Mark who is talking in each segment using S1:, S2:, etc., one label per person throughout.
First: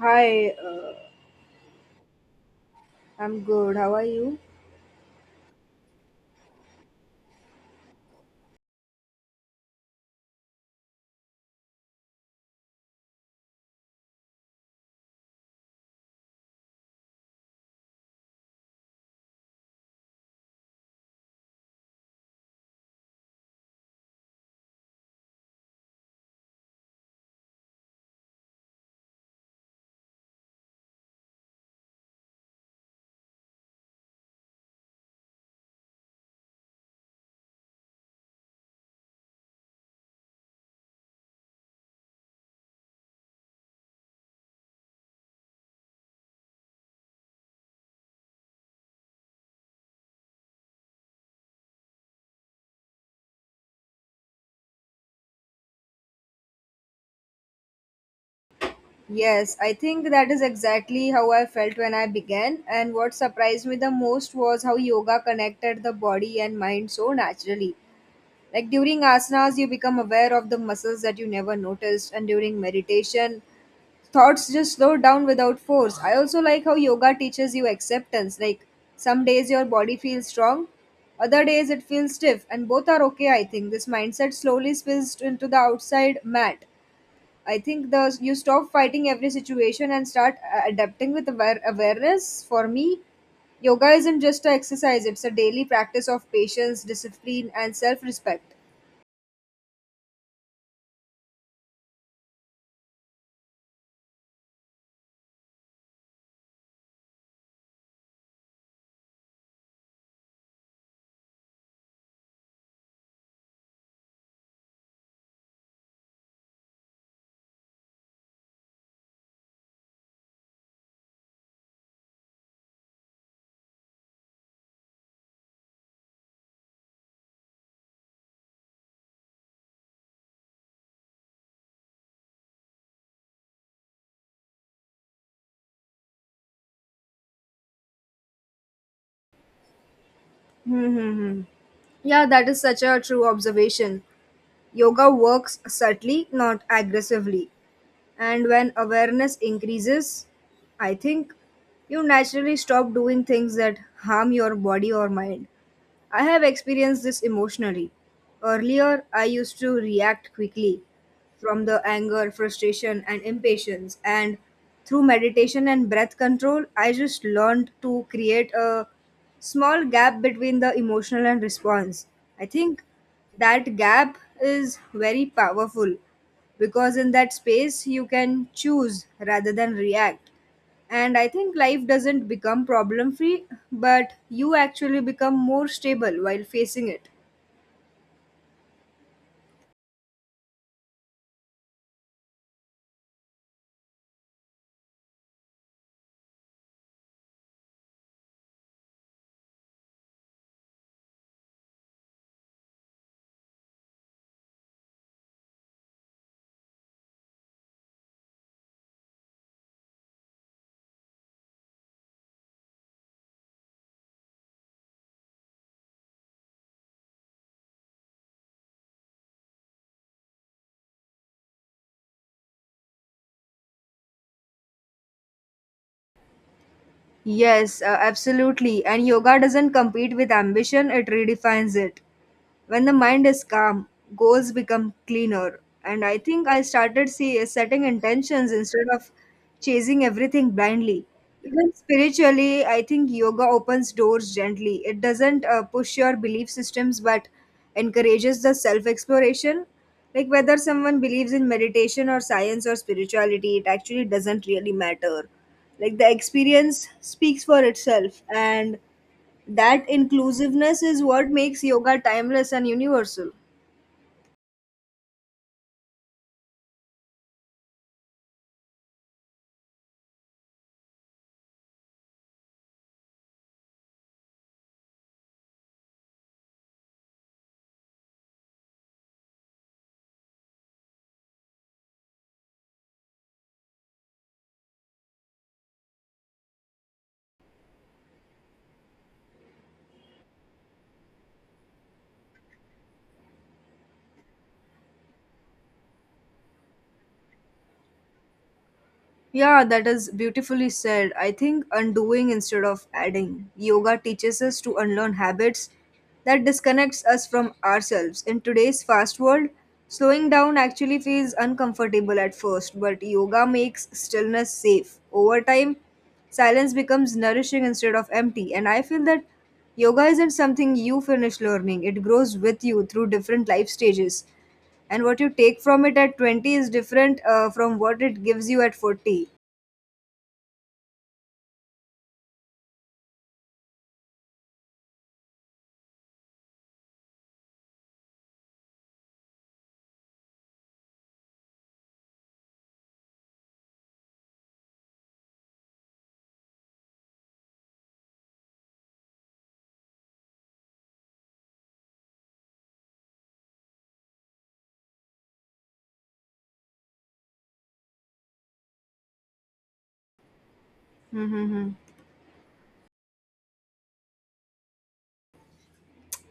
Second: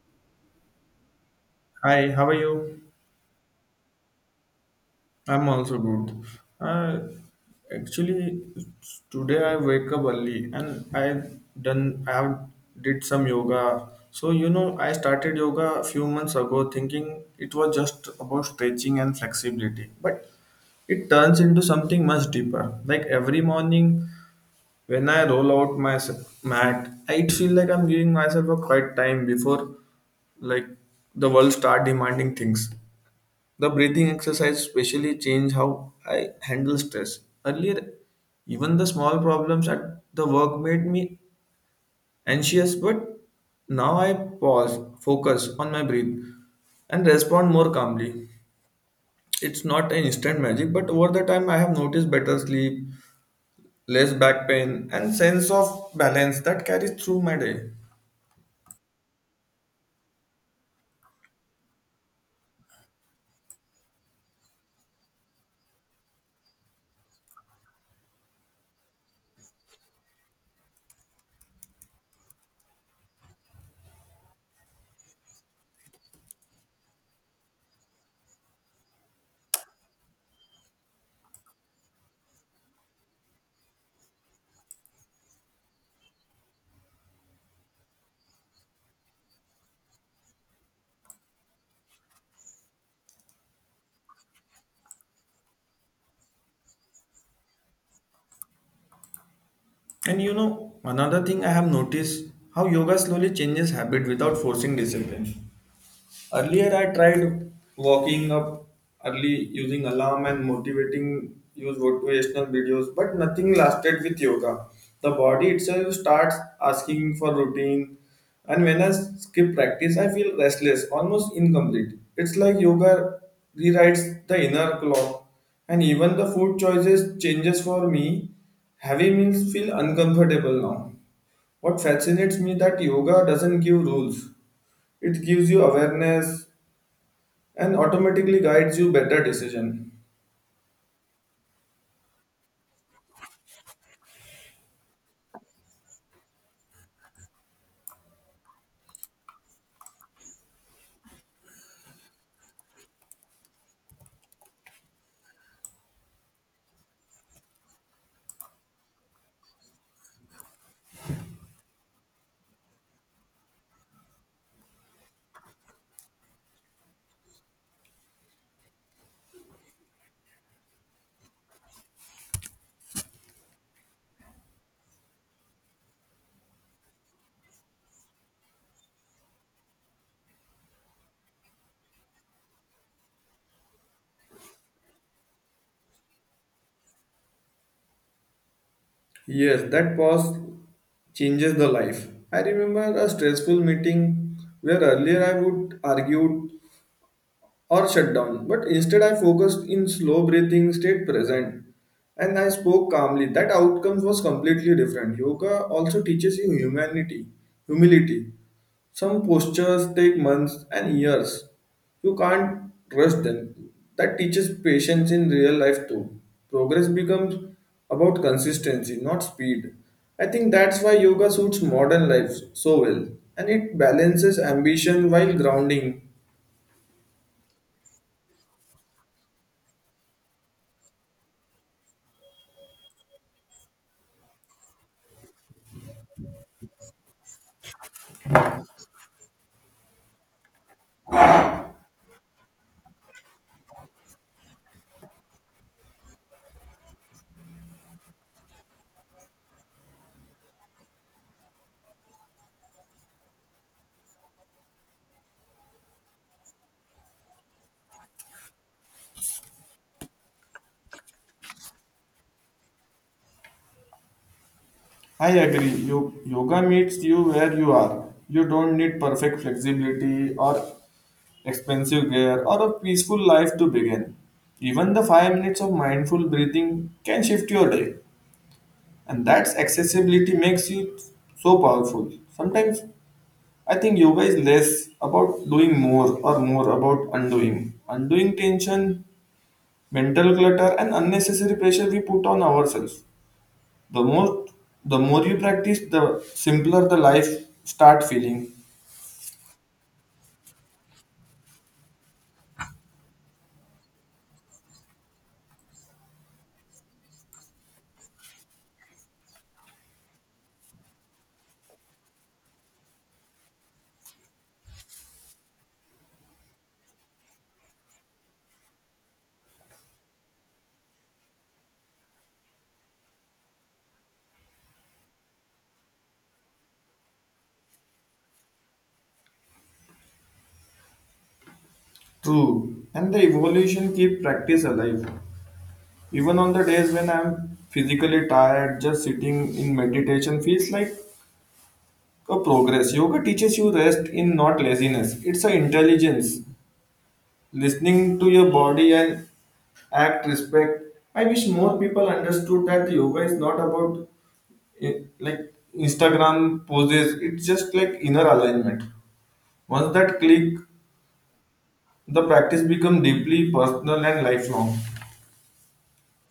S1: Hi,
S2: Hi, how are you?
S1: I'm good. How are you?
S2: I'm also good. Uh, actually, today I wake up early and I done I have did some yoga. So you know, I started yoga a few months ago, thinking it was just about stretching and flexibility, but it turns into something much deeper. Like every morning, when I roll out my mat, I feel like I'm giving myself a quiet time before, like the world start demanding things. The breathing exercise especially changed how I handle stress. Earlier, even the small problems at the work made me anxious, but now I pause, focus on my breath, and respond more calmly. It's not an instant magic, but over the time, I have noticed better sleep, less back pain, and sense of balance that carries through my day.
S1: Yes, I think that is exactly how I felt when I began. And what surprised me the most was how yoga connected the body and mind so naturally. Like during asanas, you become aware of the muscles that you never noticed, and during meditation, thoughts just slow down without force. I also like how yoga teaches you acceptance. Like some days your body feels strong, other days it feels stiff, and both are okay, I think. This mindset slowly spills into the outside mat. I think the you stop fighting every situation and start adapting with awareness. For me, yoga isn't just an exercise; it's a daily practice of patience, discipline, and self-respect.
S2: And you know, another thing I have noticed how yoga slowly changes habit without forcing discipline. Earlier, I tried waking up early using alarm and motivating use motivational videos, but nothing lasted with yoga. The body itself starts asking for routine, and when I skip practice, I feel restless, almost incomplete. It's like yoga rewrites the inner clock, and even the food choices changes for me. Heavy meals feel uncomfortable now. What fascinates me that yoga doesn't give rules. It gives you awareness and automatically guides you better decision.
S1: Mm-hmm. Yeah, that is such a true observation. Yoga works subtly, not aggressively. And when awareness increases, I think you naturally stop doing things that harm your body or mind. I have experienced this emotionally. Earlier, I used to react quickly from the anger, frustration, and impatience. And through meditation and breath control, I just learned to create a small gap between the emotional and response. I think that gap is very powerful because in that space you can choose rather than react. And I think life doesn't become problem free, but you actually become more stable while facing it.
S2: Yes, that pause changes the life. I remember a stressful meeting where earlier I would argue or shut down. But instead, I focused in slow breathing, stayed present, and I spoke calmly. That outcome was completely different. Yoga also teaches you humility. Some postures take months and years. You can't rush them. That teaches patience in real life too. Progress becomes about consistency, not speed. I think that's why yoga suits modern life so well and it balances ambition while grounding.
S1: Yes, absolutely. And yoga doesn't compete with ambition, it redefines it. When the mind is calm, goals become cleaner. And I think I started see setting intentions instead of chasing everything blindly. Even spiritually, I think yoga opens doors gently. It doesn't push your belief systems but encourages the self exploration. Like whether someone believes in meditation or science or spirituality, it actually doesn't really matter. Like the experience speaks for itself, and that inclusiveness is what makes yoga timeless and universal.
S2: I agree. Yoga meets you where you are. You don't need perfect flexibility or expensive gear or a peaceful life to begin. Even the 5 minutes of mindful breathing can shift your day, and that's accessibility makes you so powerful. Sometimes I think yoga is less about doing more or more about undoing. Undoing tension, mental clutter, and unnecessary pressure we put on ourselves the more the more you practice, the simpler the life start feeling.
S1: Yeah, that is beautifully said. I think undoing instead of adding, yoga teaches us to unlearn habits that disconnects us from ourselves in today's fast world. Slowing down actually feels uncomfortable at first, but yoga makes stillness safe over time. Silence becomes nourishing instead of empty, and I feel that yoga isn't something you finish learning. It grows with you through different life stages, and what you take from it at 20 is different from what it gives you at 40.
S2: True, and the evolution keep practice alive even on the days when I'm physically tired. Just sitting in meditation feels like a progress. Yoga teaches you rest in not laziness, it's an intelligence listening to your body and act respect. I wish more people understood that yoga is not about eh, like Instagram poses, it's just like inner alignment. Once that click,
S1: Mm-hmm.
S2: the practice becomes deeply personal and lifelong.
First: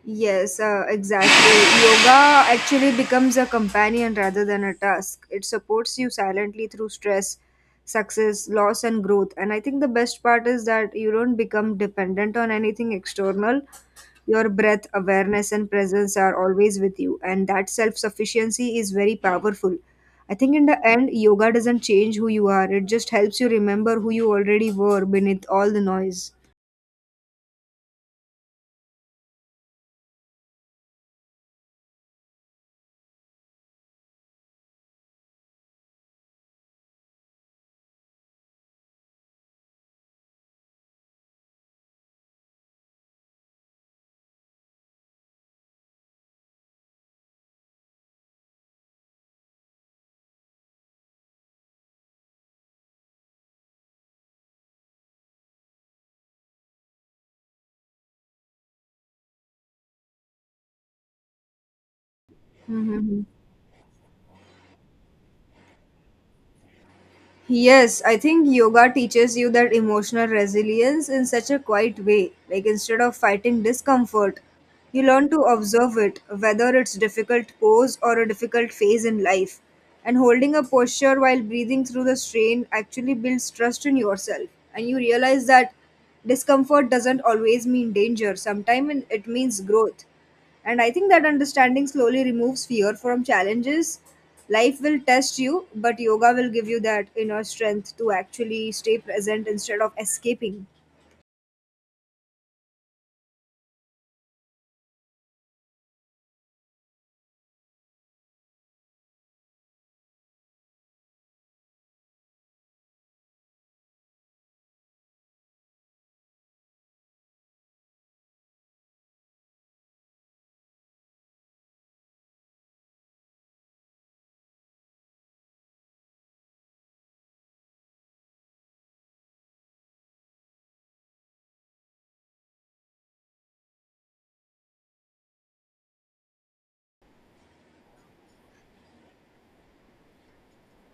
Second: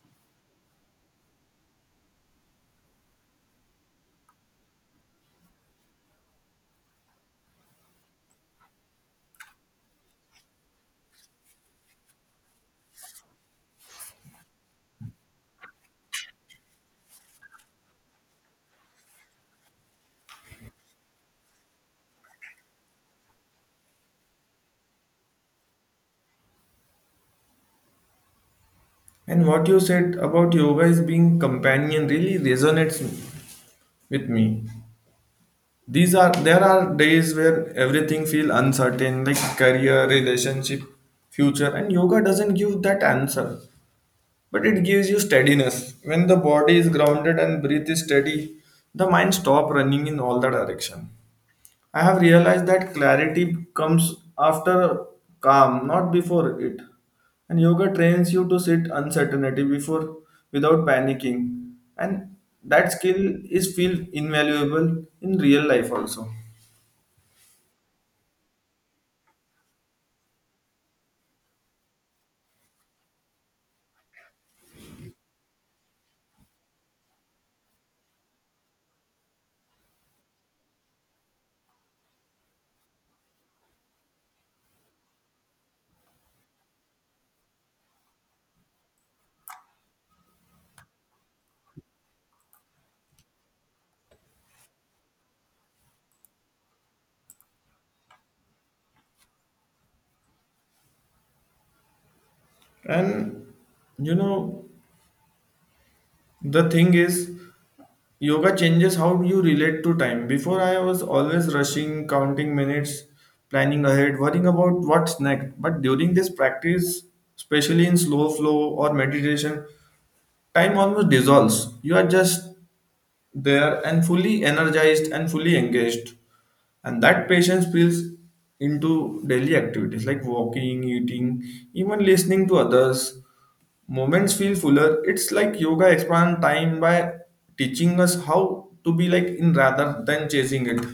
S1: Yes, exactly. Yoga actually becomes a companion rather than a task. It supports you silently through stress, success, loss, and growth. And I think the best part is that you don't become dependent on anything external. Your breath, awareness, and presence are always with you, and that self sufficiency is very powerful. I think in the end, yoga doesn't change who you are, it just helps you remember who you already were beneath all the noise.
S2: And what you said about yoga is being companion really resonates with me. These are there are days where everything feels uncertain, like career, relationship, future, and yoga doesn't give that answer. But it gives you steadiness. When the body is grounded and breath is steady, the mind stops running in all the direction. I have realized that clarity comes after calm, not before it. And yoga trains you to sit uncertainty before without panicking. And that
S1: Mm-hmm.
S2: skill is feel invaluable in real life also.
S1: Yes, I think yoga teaches you that emotional resilience in such a quiet way. Like instead of fighting discomfort, you learn to observe it, whether it's difficult pose or a difficult phase in life. And holding a posture while breathing through the strain actually builds trust in yourself. And you realize that discomfort doesn't always mean danger. Sometimes it means growth. And I think that understanding slowly removes fear from challenges. Life will test you, but yoga will give you that inner strength to actually stay present instead of escaping.
S2: And you know, the thing is, yoga changes how you relate to time. Before, I was always rushing, counting minutes, planning ahead, worrying about what's next. But during this practice, especially in slow flow or meditation, time almost dissolves. You are just there and fully energized and fully engaged. And that patience spills into daily activities like walking, eating, even listening to others. Moments feel fuller. It's like yoga expand time by teaching us how to be like in rather than chasing it.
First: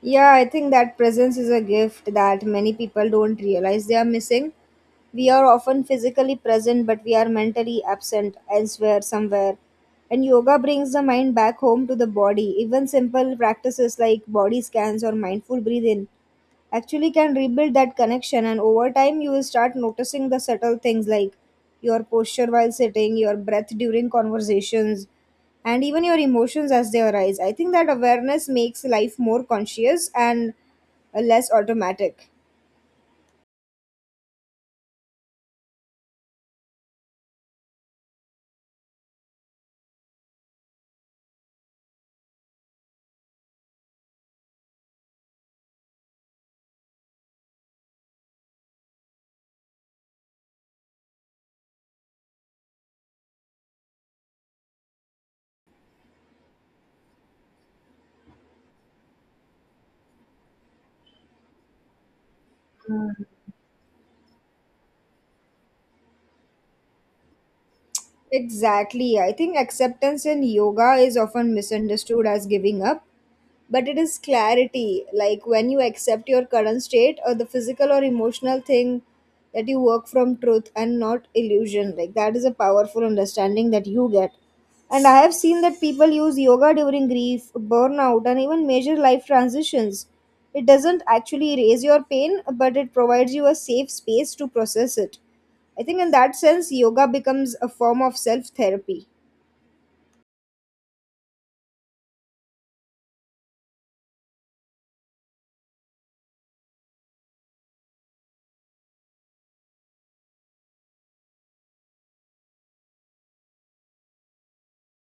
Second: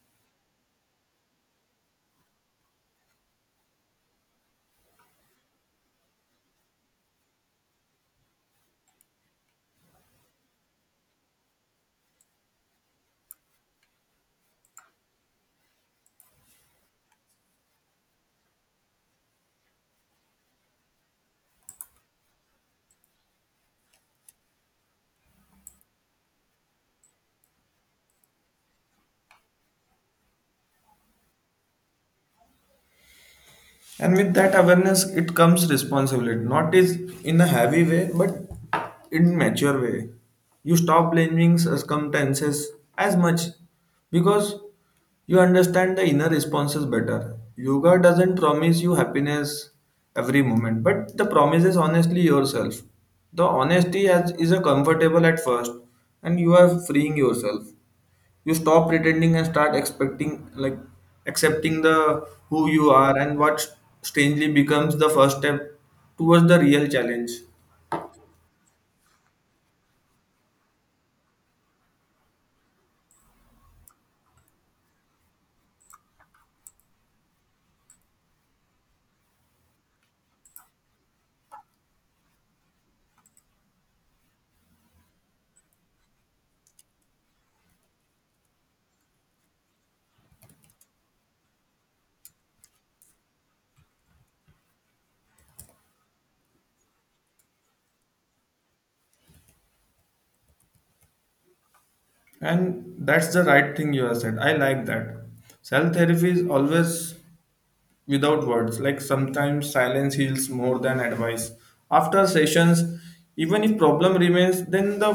S1: Yeah, I think that presence is a gift that many people don't realize they are missing. We are often physically present, but we are mentally absent elsewhere, somewhere. And yoga brings the mind back home to the body. Even simple practices like body scans or mindful breathing actually can rebuild that connection. And over time, you will start noticing the subtle things like your posture while sitting, your breath during conversations, and even your emotions as they arise. I think that awareness makes life more conscious and less automatic.
S2: And with that awareness, it comes responsibility, not is in a heavy way, but in mature way. You stop blaming circumstances as much because you understand the inner responses better. Yoga doesn't promise you happiness every moment, but the promise is honestly yourself. The honesty has, is a comfortable at first, and you are freeing yourself. You stop pretending and start expecting, like accepting the who you are and what strangely becomes the first step towards the real challenge.
S1: Exactly. I think acceptance in yoga is often misunderstood as giving up, but it is clarity. Like when you accept your current state or the physical or emotional thing, that you work from truth and not illusion. Like that is a powerful understanding that you get. And I have seen that people use yoga during grief, burnout, and even major life transitions. It doesn't actually erase your pain, but it provides you a safe space to process it. I think in that sense yoga becomes a form of self therapy.
S2: And that's the right thing you have said. I like that. Self therapy is always without words, like sometimes silence heals more than advice. After sessions, even if problem remains, then the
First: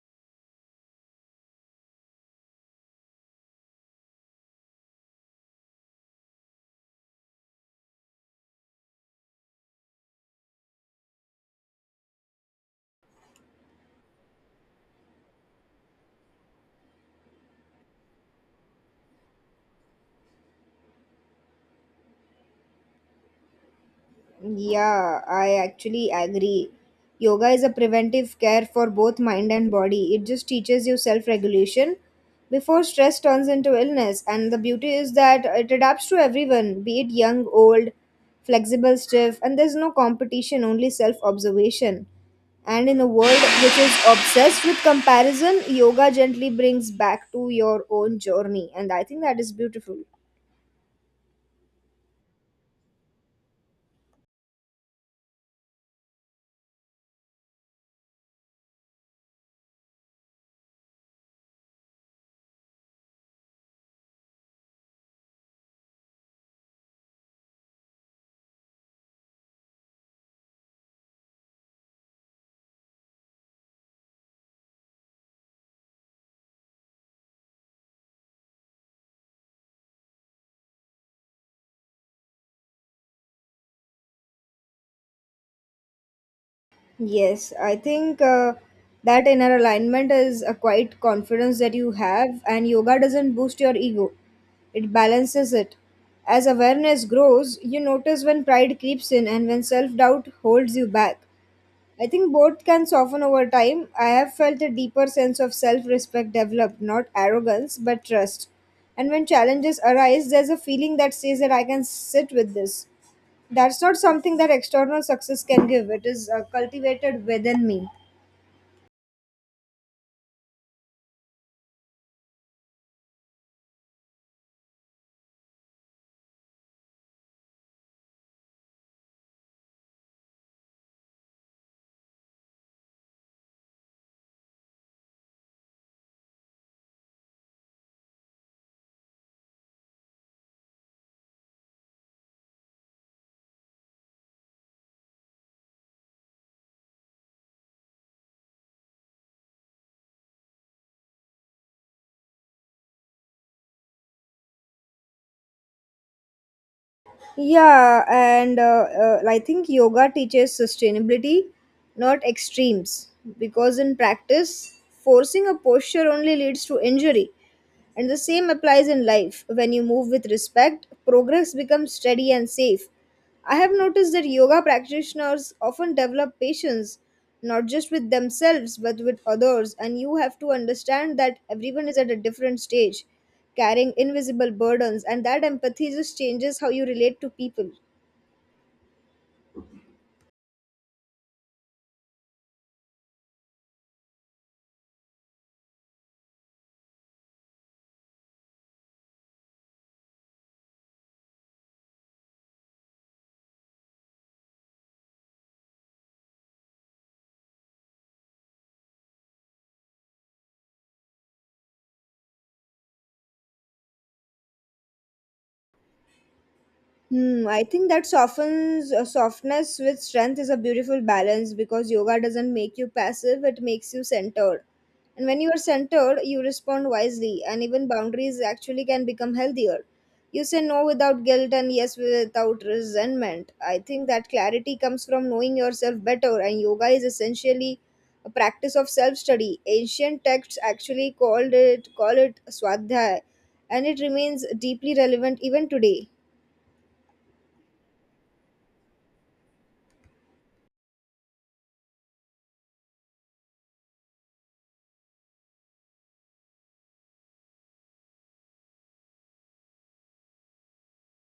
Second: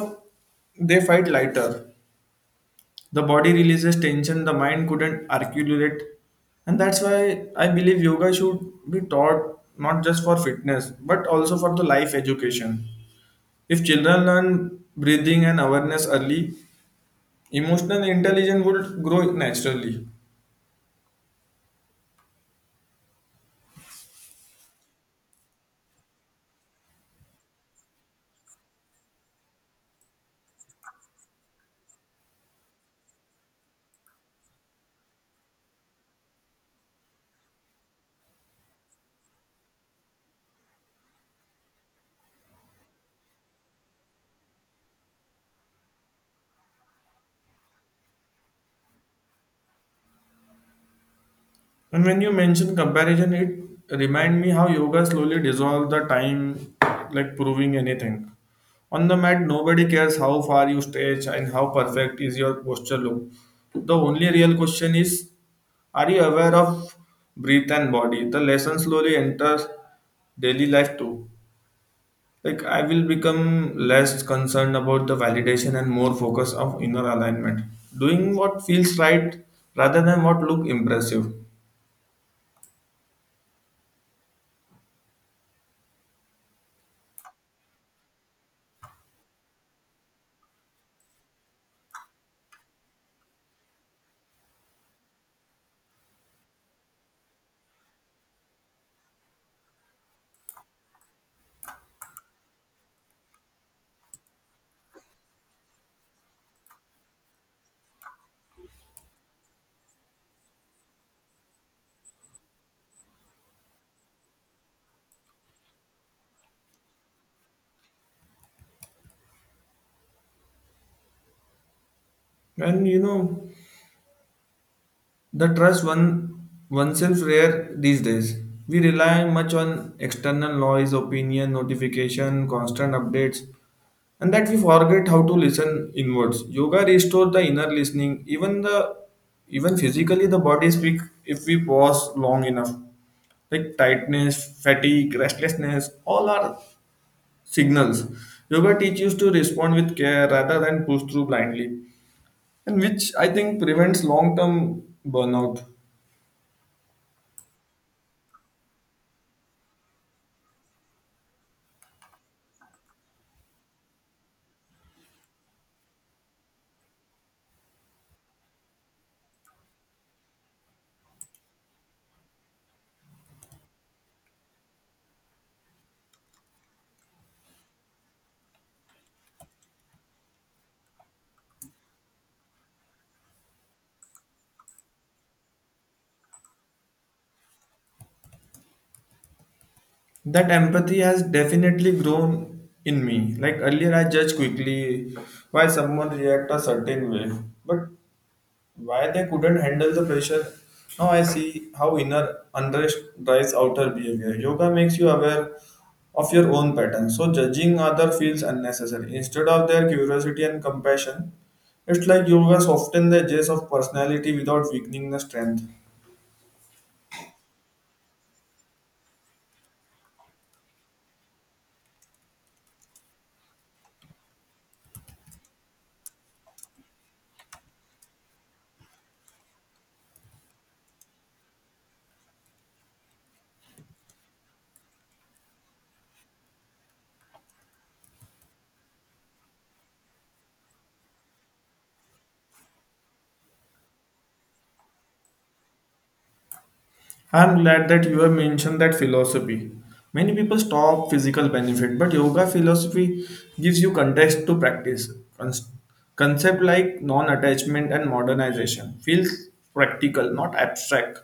S2: they fight lighter. The body releases tension the mind couldn't articulate, and that's why I believe yoga should be taught not just for fitness but also for the life education. If children learn breathing and awareness early, emotional intelligence would grow naturally.
S1: Yeah, I actually agree. Yoga is a preventive care for both mind and body. It just teaches you self regulation before stress turns into illness. And the beauty is that it adapts to everyone, be it young, old, flexible, stiff, and there's no competition, only self observation. And in a world which is obsessed with comparison, yoga gently brings back to your own journey. And I think that is beautiful.
S2: And when you mention comparison, it remind me how yoga slowly dissolves the time, like proving anything. On the mat, nobody cares how far you stretch and how perfect is your posture look. The only real question is, are you aware of breath and body? The lesson slowly enters daily life too. Like I will become less concerned about the validation and more focus of inner alignment. Doing what feels right rather than what look impressive.
S1: Yes, I think that inner alignment is a quiet confidence that you have, and yoga doesn't boost your ego, it balances it. As awareness grows, you notice when pride creeps in and when self doubt holds you back. I think both can soften over time. I have felt a deeper sense of self respect develop not arrogance, but trust. And when challenges arise, there's a feeling that says that I can sit with this. That's not something that external success can give. It is cultivated within me.
S2: And you know, the trust one oneself rare these days. We rely much on external noise, opinion, notification, constant updates, and that we forget how to listen inwards. Yoga restores the inner listening, even the even physically the body speak if we pause long enough. Like tightness, fatigue, restlessness, all are signals. Yoga teaches to respond with care rather than push through blindly, and which I think prevents long-term burnout.
S1: Yeah, and I think yoga teaches sustainability, not extremes, because in practice, forcing a posture only leads to injury. And the same applies in life. When you move with respect, progress becomes steady and safe. I have noticed that yoga practitioners often develop patience not just with themselves but with others, and you have to understand that everyone is at a different stage, carrying invisible burdens, and that empathy just changes how you relate to people.
S2: That empathy has definitely grown in me. Like earlier, I judged quickly why someone react a certain way, but why they couldn't handle the pressure. Now I see how inner unrest drives outer behavior. Yoga makes you aware of your own patterns, so judging other feels unnecessary. Instead of their curiosity and compassion, it's like yoga softens the edges of personality without weakening the strength.
S1: Hmm, I think that softens softness with strength is a beautiful balance because yoga doesn't make you passive, it makes you centered. And when you are centered, you respond wisely, and even boundaries actually can become healthier. You say no without guilt and yes without resentment. I think that clarity comes from knowing yourself better, and yoga is essentially a practice of self study. Ancient texts actually called it call it swadhyaya, and it remains deeply relevant even today.
S2: I'm glad that you have mentioned that philosophy. Many people stop physical benefit, but yoga philosophy gives you context to practice. Cons- Concept like non-attachment and modernization feels practical, not abstract.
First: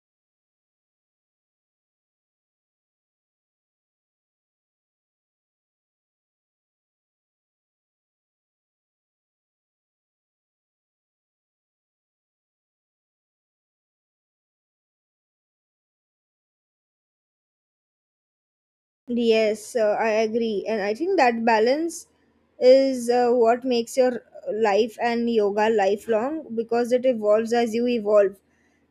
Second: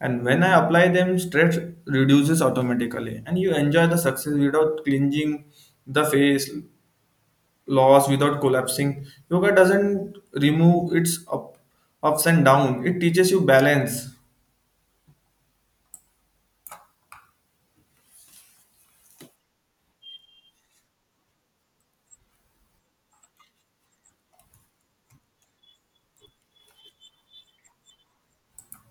S2: And when I apply them, stress reduces automatically, and you enjoy the success without clinging the face, loss without collapsing. Yoga doesn't remove ups and downs; it teaches you balance.
S1: Yes, I agree. And I think that balance is what makes your life and yoga lifelong because it evolves as you evolve.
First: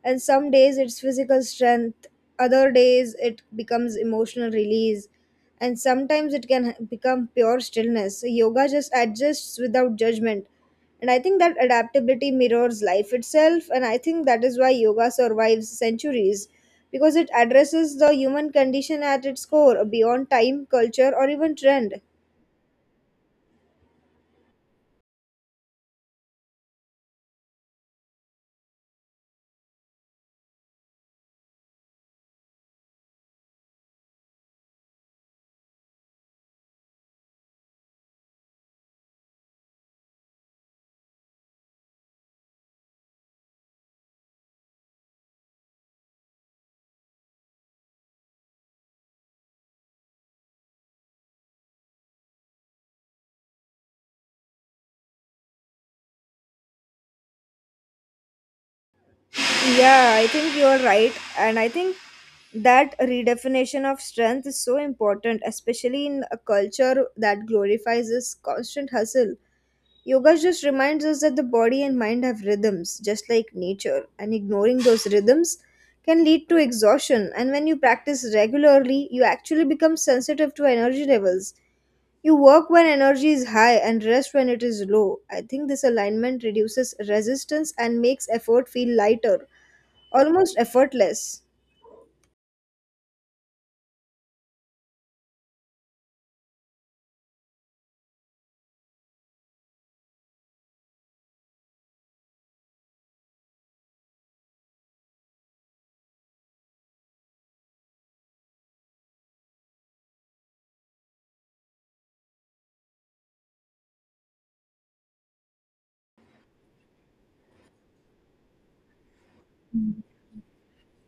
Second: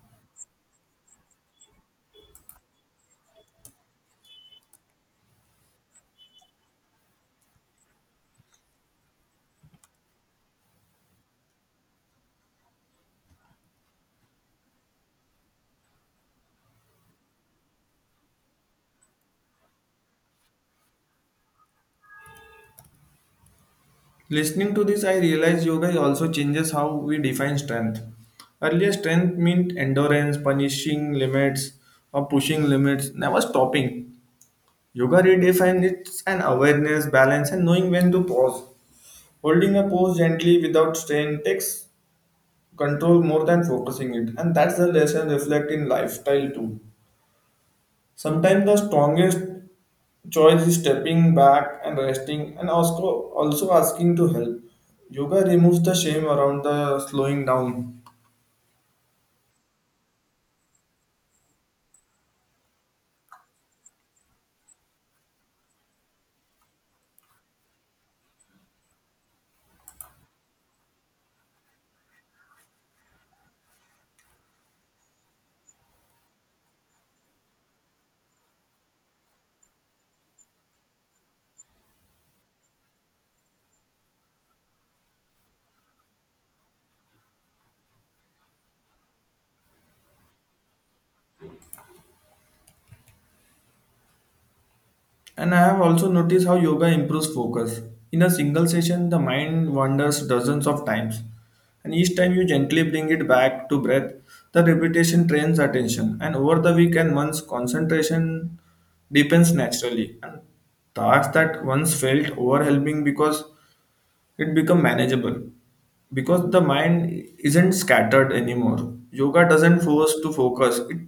S1: And some days it's physical strength, other days it becomes emotional release, and sometimes it can become pure stillness. Yoga just adjusts without judgment. And I think that adaptability mirrors life itself, and I think that is why yoga survives centuries because it addresses the human condition at its core, beyond time, culture, or even trend.
S2: Listening to this, I realized yoga also changes how we define strength. Earlier, strength meant endurance, punishing limits, or pushing limits, never stopping. Yoga redefines it's an awareness, balance, and knowing when to pause. Holding a pose gently without strain takes control more than focusing it, and that's the lesson reflect in lifestyle too. Sometimes the strongest choice is stepping back and resting and also asking to help. Yoga removes the shame around the slowing down.
S1: Yeah, I think you're right. And I think that redefinition of strength is so important, especially in a culture that glorifies this constant hustle. Yoga just reminds us that the body and mind have rhythms, just like nature, and ignoring those rhythms can lead to exhaustion. And when you practice regularly, you actually become sensitive to energy levels. You work when energy is high and rest when it is low. I think this alignment reduces resistance and makes effort feel lighter, almost effortless.
S2: And I have also noticed how yoga improves focus. In a single session, the mind wanders dozens of times. And each time you gently bring it back to breath, the repetition trains attention. And over the week and months, concentration deepens naturally. And tasks that once felt overwhelming because it become manageable because the mind isn't scattered anymore. Yoga doesn't force to focus, it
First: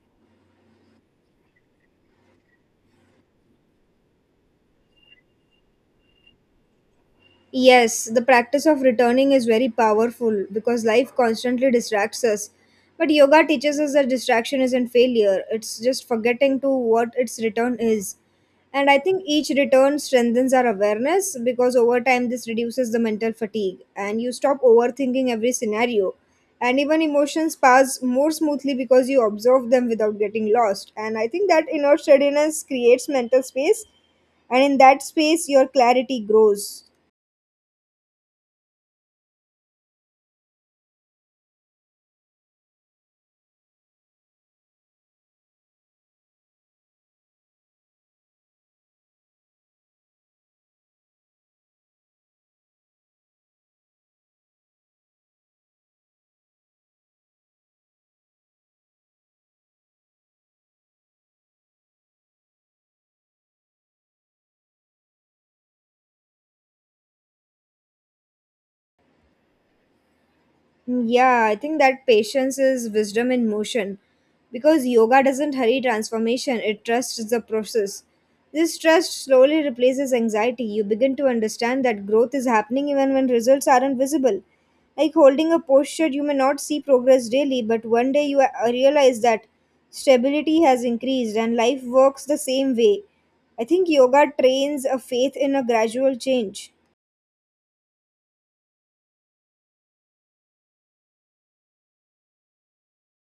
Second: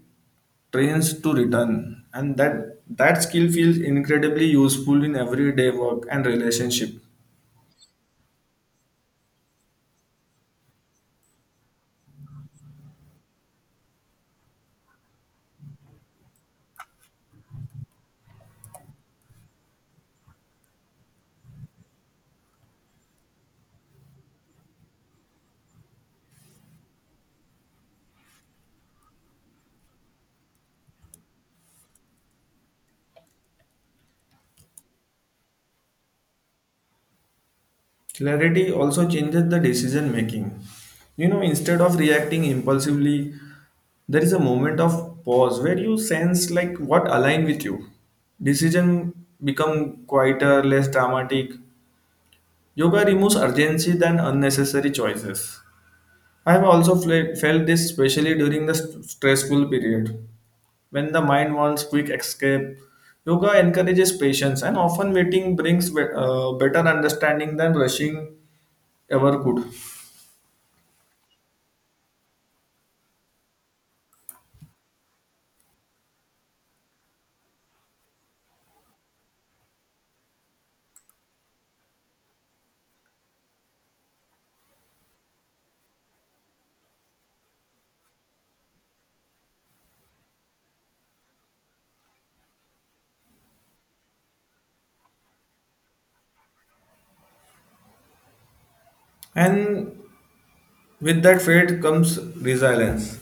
S2: trains to return, and that skill feels incredibly useful in everyday work and relationship.
S1: Yes, the practice of returning is very powerful because life constantly distracts us. But yoga teaches us that distraction isn't failure, it's just forgetting to what its return is. And I think each return strengthens our awareness because over time this reduces the mental fatigue and you stop overthinking every scenario. And even emotions pass more smoothly because you observe them without getting lost. And I think that inner steadiness creates mental space, and in that space, your clarity grows.
S2: Clarity also changes the decision making, you know. Instead of reacting impulsively, there is a moment of pause where you sense like what align with you. Decision become quieter, less dramatic. Yoga removes urgency than unnecessary choices. I have also felt this especially during the stressful period. When the mind wants quick escape, yoga encourages patience, and often waiting brings better understanding than rushing ever could.
S1: Mm, yeah, I think that patience is wisdom in motion because yoga doesn't hurry transformation, it trusts the process. This trust slowly replaces anxiety. You begin to understand that growth is happening even when results aren't visible. Like holding a posture, you may not see progress daily, but one day you realize that stability has increased and life works the same way. I think yoga trains a faith in a gradual change.
S2: And with that fate comes resilience.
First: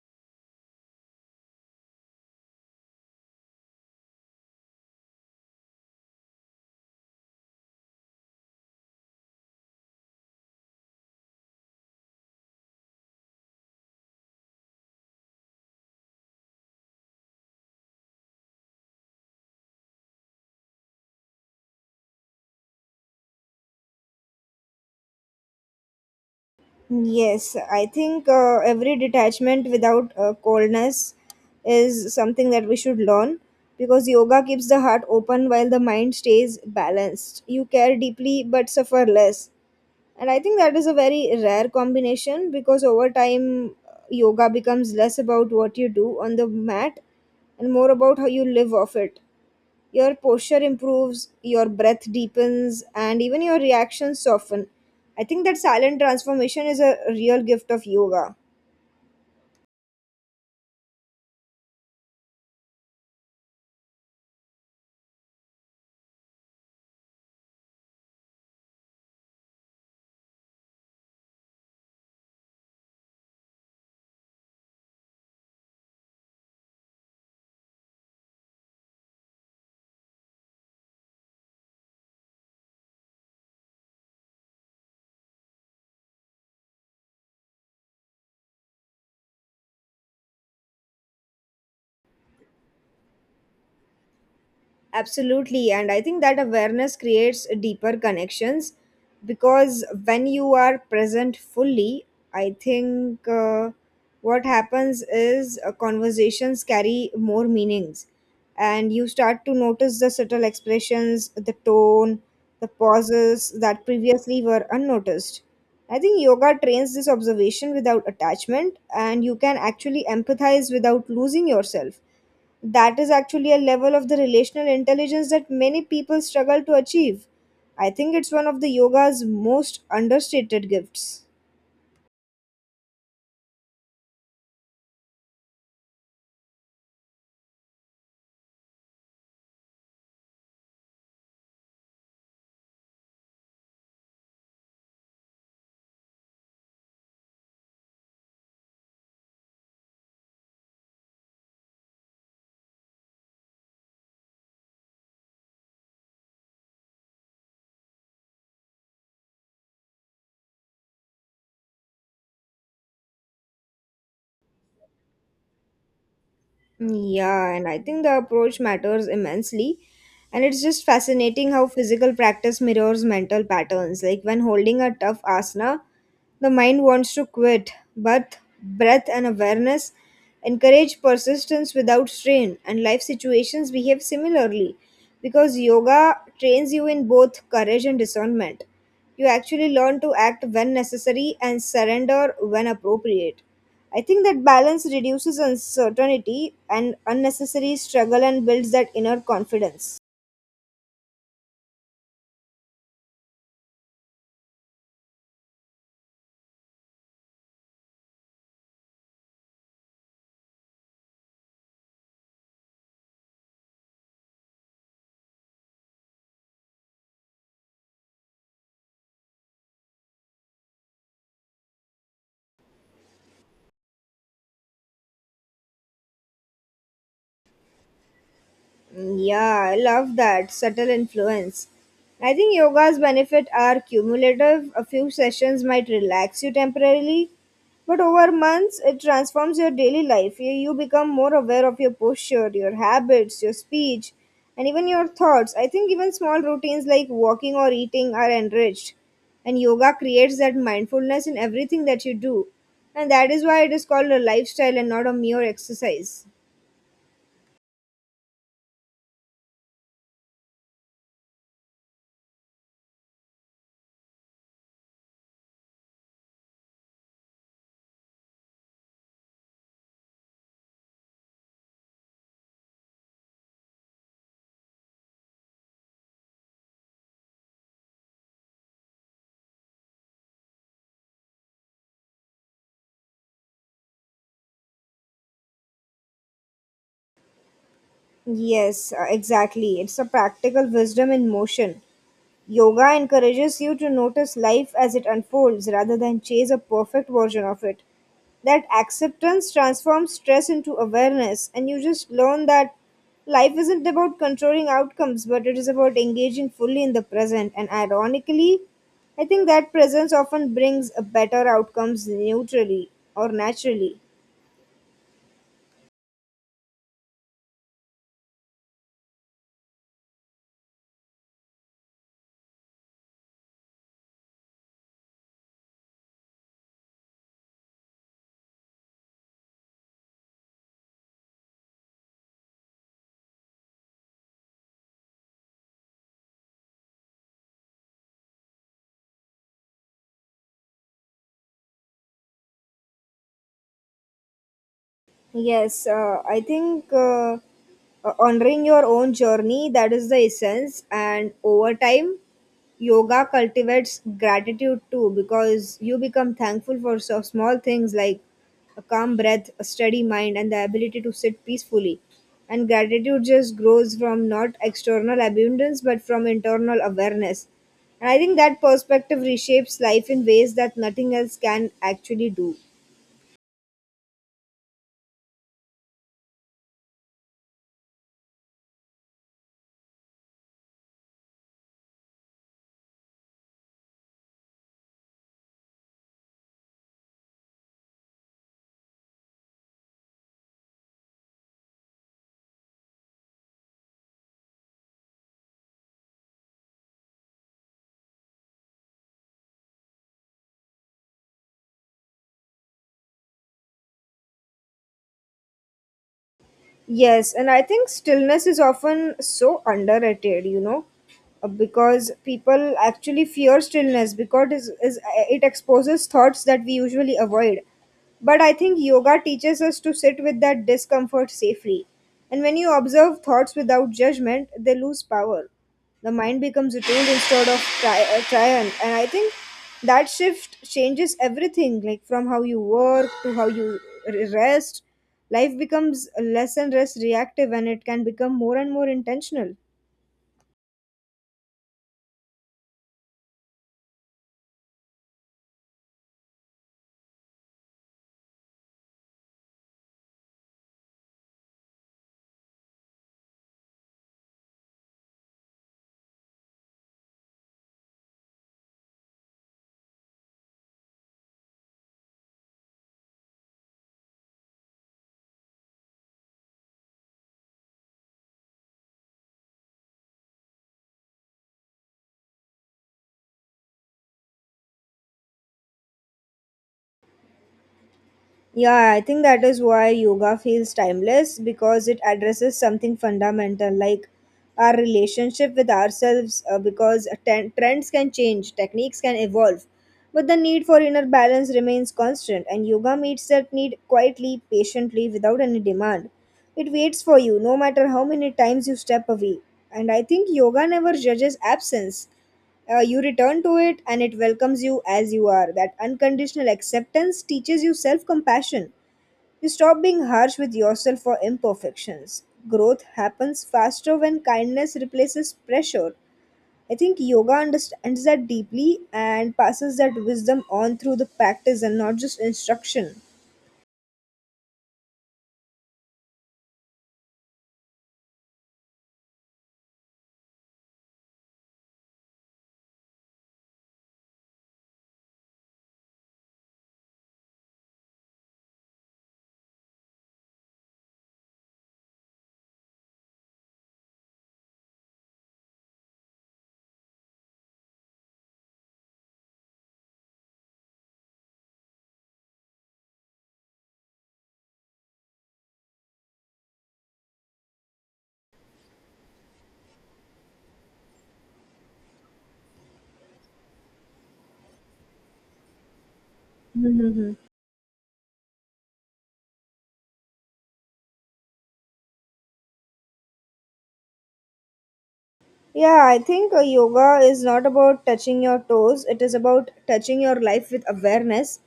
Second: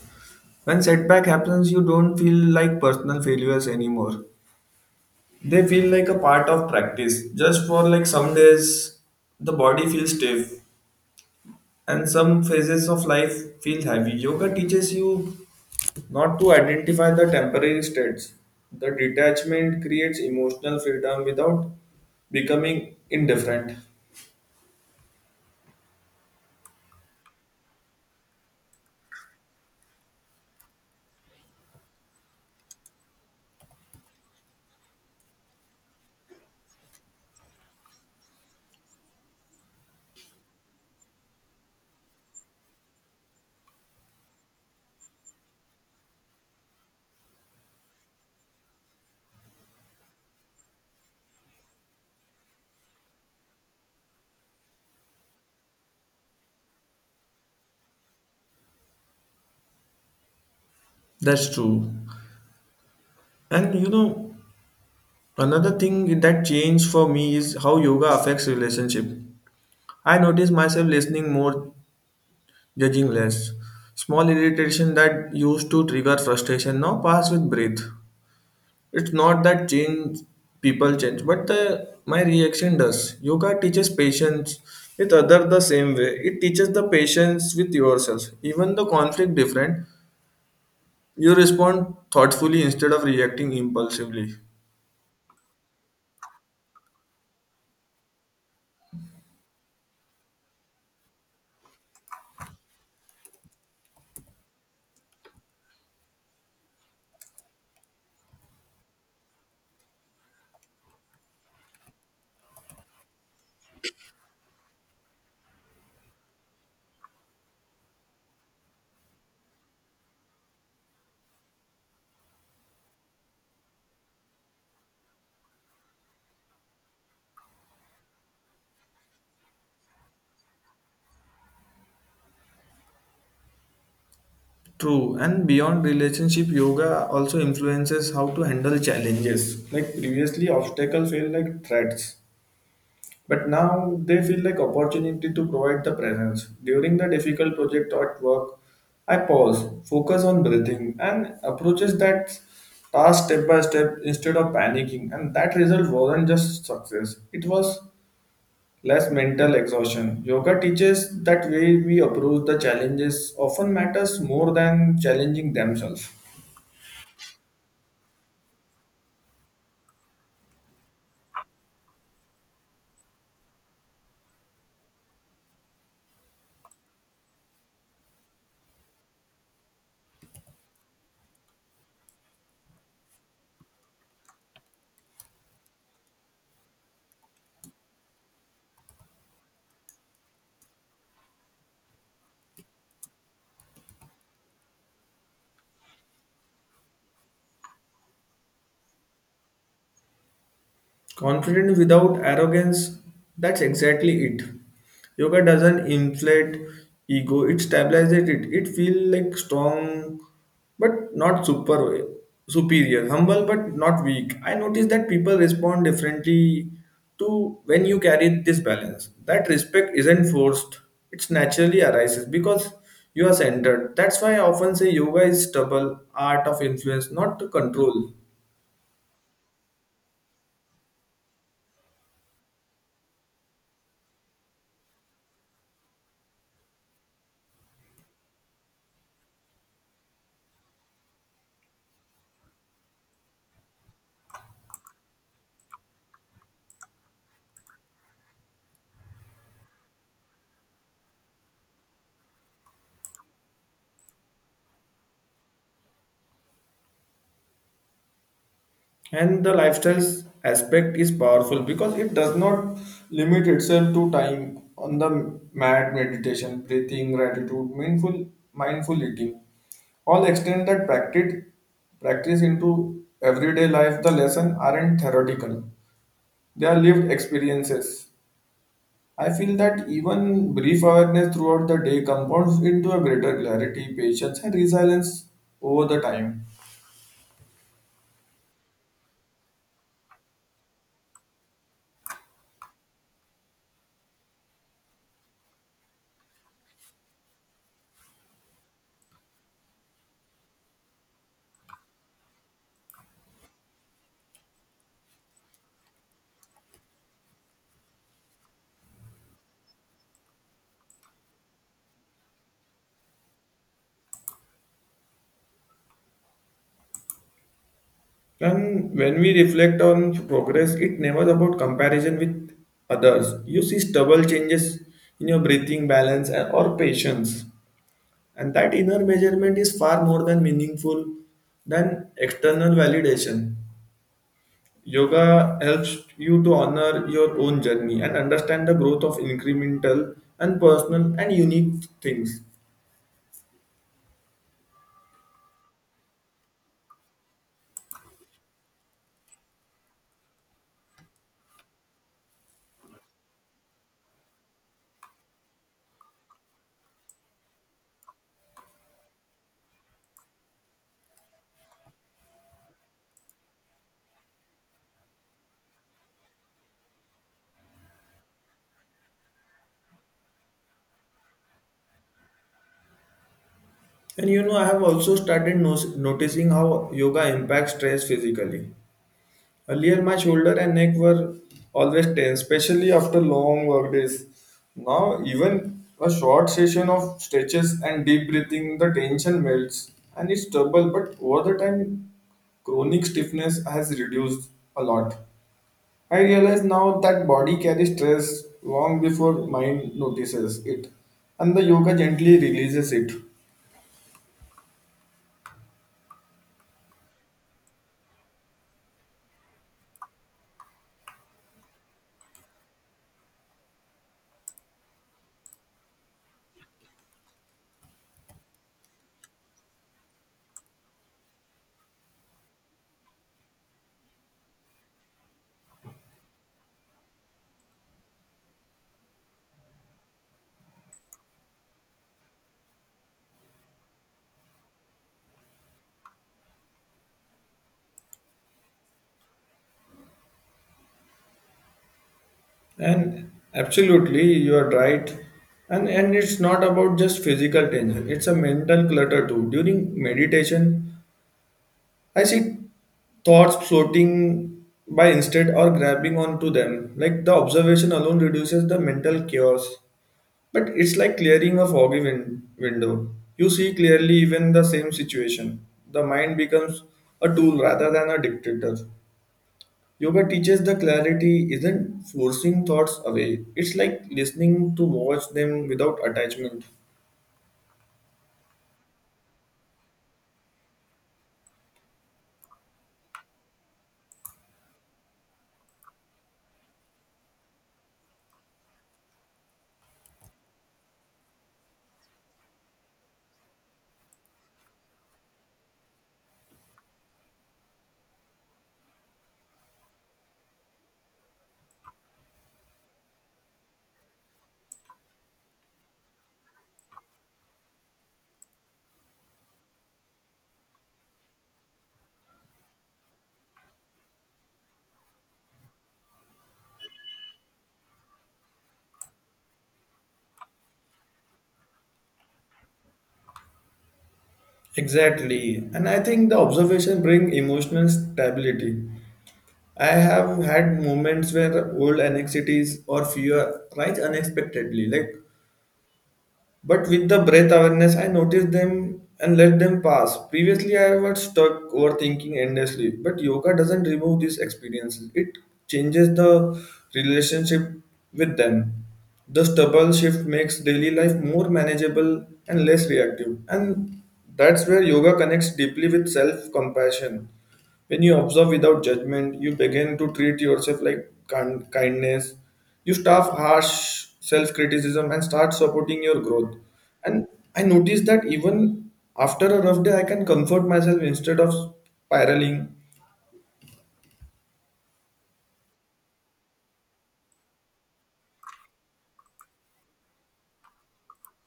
S2: When setback happens, you don't feel like personal failures anymore. They feel like a part of practice. Just for like some days, the body feels stiff, and some phases of life feel heavy. Yoga teaches you not to identify the temporary states. The detachment creates emotional freedom without becoming indifferent.
S1: Yes, I think every detachment without coldness is something that we should learn because yoga keeps the heart open while the mind stays balanced. You care deeply but suffer less. And I think that is a very rare combination because over time, yoga becomes less about what you do on the mat and more about how you live off it. Your posture improves, your breath deepens, and even your reactions soften. I think that silent transformation is a real gift of yoga.
S2: That's true. And you know, another thing that changed for me is how yoga affects relationship. I notice myself listening more, judging less. Small irritation that used to trigger frustration now pass with breath. It's not that change people change but the my reaction does. Yoga teaches patience with other the same way it teaches the patience with yourself. Even the conflict different, you respond thoughtfully instead of reacting impulsively.
S1: Absolutely. And I think that awareness creates deeper connections because when you are present fully, I think what happens is conversations carry more meanings and you start to notice the subtle expressions, the tone, the pauses that previously were unnoticed. I think yoga trains this observation without attachment, and you can actually empathize without losing yourself. That is actually a level of the relational intelligence that many people struggle to achieve. I think it's one of the yoga's most understated gifts.
S2: True, and beyond relationship, yoga also influences how to handle challenges. Like previously obstacles feel like threats, but now they feel like opportunity to provide the presence. During the difficult project at work, I pause, focus on breathing, and approaches that task step by step instead of panicking. And that result wasn't just success; it was less mental exhaustion. Yoga teaches that way we approach the challenges often matters more than challenging themselves.
S1: Yeah, and I think the approach matters immensely. And it's just fascinating how physical practice mirrors mental patterns. Like when holding a tough asana, the mind wants to quit, but breath and awareness encourage persistence without strain, and life situations behave similarly because yoga trains you in both courage and discernment. You actually learn to act when necessary and surrender when appropriate. I think that balance reduces uncertainty and unnecessary struggle and builds that inner confidence.
S2: Confident without arrogance, that's exactly it. Yoga doesn't inflate ego, it stabilizes it. It feels like strong but not superior, humble but not weak. I notice that people respond differently to when you carry this balance. That respect isn't forced, it's naturally arises because you are centered. That's why I often say yoga is stubble, art of influence, not to control.
S1: Mm, yeah, I love that subtle influence. I think yoga's benefit are cumulative. A few sessions might relax you temporarily, but over months it transforms your daily life. You become more aware of your posture, your habits, your speech, and even your thoughts. I think even small routines like walking or eating are enriched, and yoga creates that mindfulness in everything that you do. And that is why it is called a lifestyle and not a mere exercise.
S2: And the lifestyles aspect is powerful because it does not limit itself to time on the mat meditation, breathing, gratitude, mindful eating. All extend that practice into everyday life. The lesson aren't theoretical; they are lived experiences. I feel that even brief awareness throughout the day compounds into a greater clarity, patience, and resilience over the time.
S1: Yes, exactly. It's a practical wisdom in motion. Yoga encourages you to notice life as it unfolds rather than chase a perfect version of it. That acceptance transforms stress into awareness, and you just learn that life isn't about controlling outcomes, but it is about engaging fully in the present. And ironically, I think that presence often brings a better outcomes neutrally or naturally.
S2: And when we reflect on progress, it never about comparison with others. You see stubble changes in your breathing balance or patience. And that inner measurement is far more than meaningful than external validation. Yoga helps you to honor your own journey and understand the growth of incremental and personal and unique things.
S1: Yes, I think honoring your own journey, that is the essence, and over time yoga cultivates gratitude too, because you become thankful for so small things like a calm breath, a steady mind and the ability to sit peacefully. And gratitude just grows from not external abundance but from internal awareness. And I think that perspective reshapes life in ways that nothing else can actually do.
S2: And you know, I have also started noticing how yoga impacts stress physically. Earlier, my shoulder and neck were always tense, especially after long work days. Now, even a short session of stretches and deep breathing, the tension melts and it's trouble. But over the time, chronic stiffness has reduced a lot. I realize now that body carries stress long before mind notices it, and the yoga gently releases it.
S1: Yes, and I think stillness is often so underrated, you know, because people actually fear stillness because it it exposes thoughts that we usually avoid. But I think yoga teaches us to sit with that discomfort safely. And when you observe thoughts without judgment, they lose power. The mind becomes attuned instead of triant. And I think that shift changes everything, like from how you work to how you rest. Life becomes less and less reactive, and it can become more and more intentional.
S2: And absolutely, you are right. And it's not about just physical tension. It's a mental clutter too. During meditation, I see thoughts floating by instead or grabbing onto them. Like the observation alone reduces the mental chaos. But it's like clearing a window. You see clearly even the same situation. The mind becomes a tool rather than a dictator. Yoga teaches the clarity isn't forcing thoughts away. It's like listening to watch them without attachment.
S1: Yeah, I think that is why yoga feels timeless, because it addresses something fundamental like our relationship with ourselves, because trends can change, techniques can evolve, but the need for inner balance remains constant, and yoga meets that need quietly, patiently, without any demand. It waits for you no matter how many times you step away. And I think yoga never judges absence. You return to it and it welcomes you as you are. That unconditional acceptance teaches you self compassion. You stop being harsh with yourself for imperfections. Growth happens faster when kindness replaces pressure. I think yoga understands that deeply and passes that wisdom on through the practice and not just instruction.
S2: Exactly. And I think the observation brings emotional stability. I have had moments where old anxieties or fear rise unexpectedly, like but with the breath awareness, I notice them and let them pass. Previously, I was stuck overthinking endlessly, but yoga doesn't remove these experiences. It changes the relationship with them. The stubble shift makes daily life more manageable and less reactive. And that's where yoga connects deeply with self compassion. When you observe without judgment, you begin to treat yourself like kindness. You stop harsh self criticism and start supporting your growth.
S1: Mhm.
S2: And I noticed that even after a rough day, I can comfort myself instead of spiraling.
S1: Yeah, I think yoga is not about touching your toes. It is about touching your life with awareness,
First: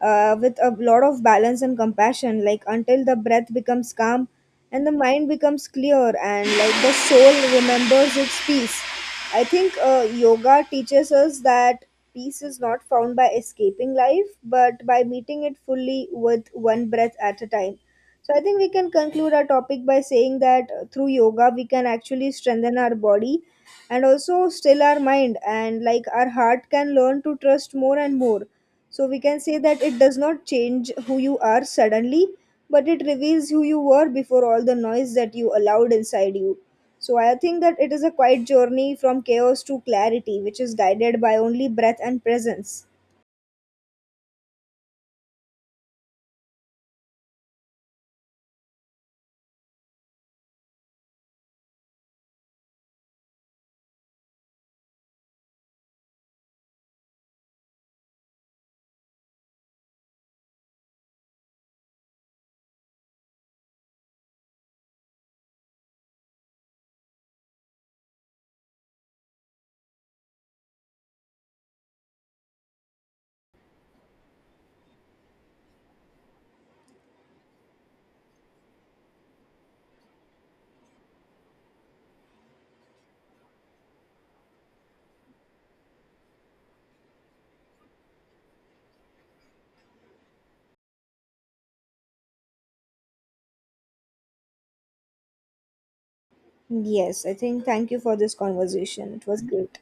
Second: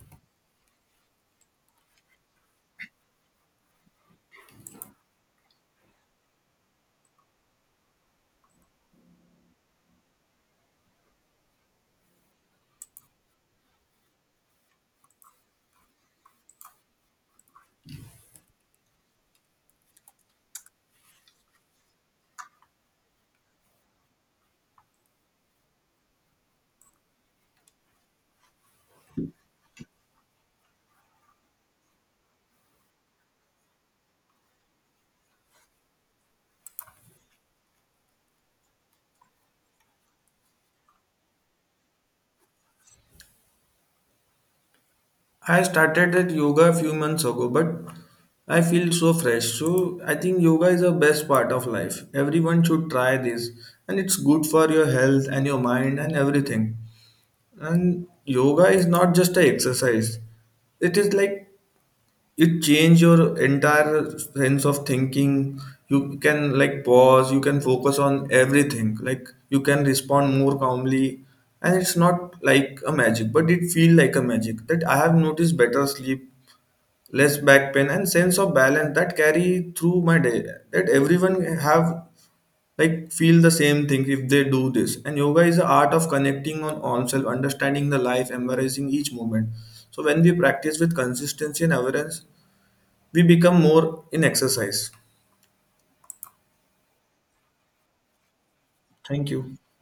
S1: with a lot of balance and compassion. Like until the breath becomes calm and the mind becomes clear, and like the soul remembers its peace. I think yoga teaches us that peace is not found by escaping life, but by meeting it fully with one breath at a time. So I think we can conclude our topic by saying that through yoga we can actually strengthen our body and also still our mind, and like our heart can learn to trust more and more. So we can say that it does not change who you are suddenly, but it reveals who you were before all the noise that you allowed inside you. So I think that it is a quiet journey from chaos to clarity, which is guided by only breath and presence.
S2: I started that yoga a few months ago, but I feel so fresh. So I think yoga is the best part of life. Everyone should try this, and it's good for your health and your mind and everything. And yoga is not just an exercise. It is like it change your entire sense of thinking. You can like pause, you can focus on everything. Like you can respond more calmly. And it's not like a magic, but it feel like a magic. That I have noticed better sleep, less back pain and sense of balance that carry through my day. That everyone have like feel the same thing if they do this, and yoga is the art of connecting on oneself understanding the life embracing each moment. So when we practice with consistency and awareness, we become more in exercise.
S1: Yes, I think thank you for this conversation. It
S2: Thank
S1: was
S2: you.
S1: great.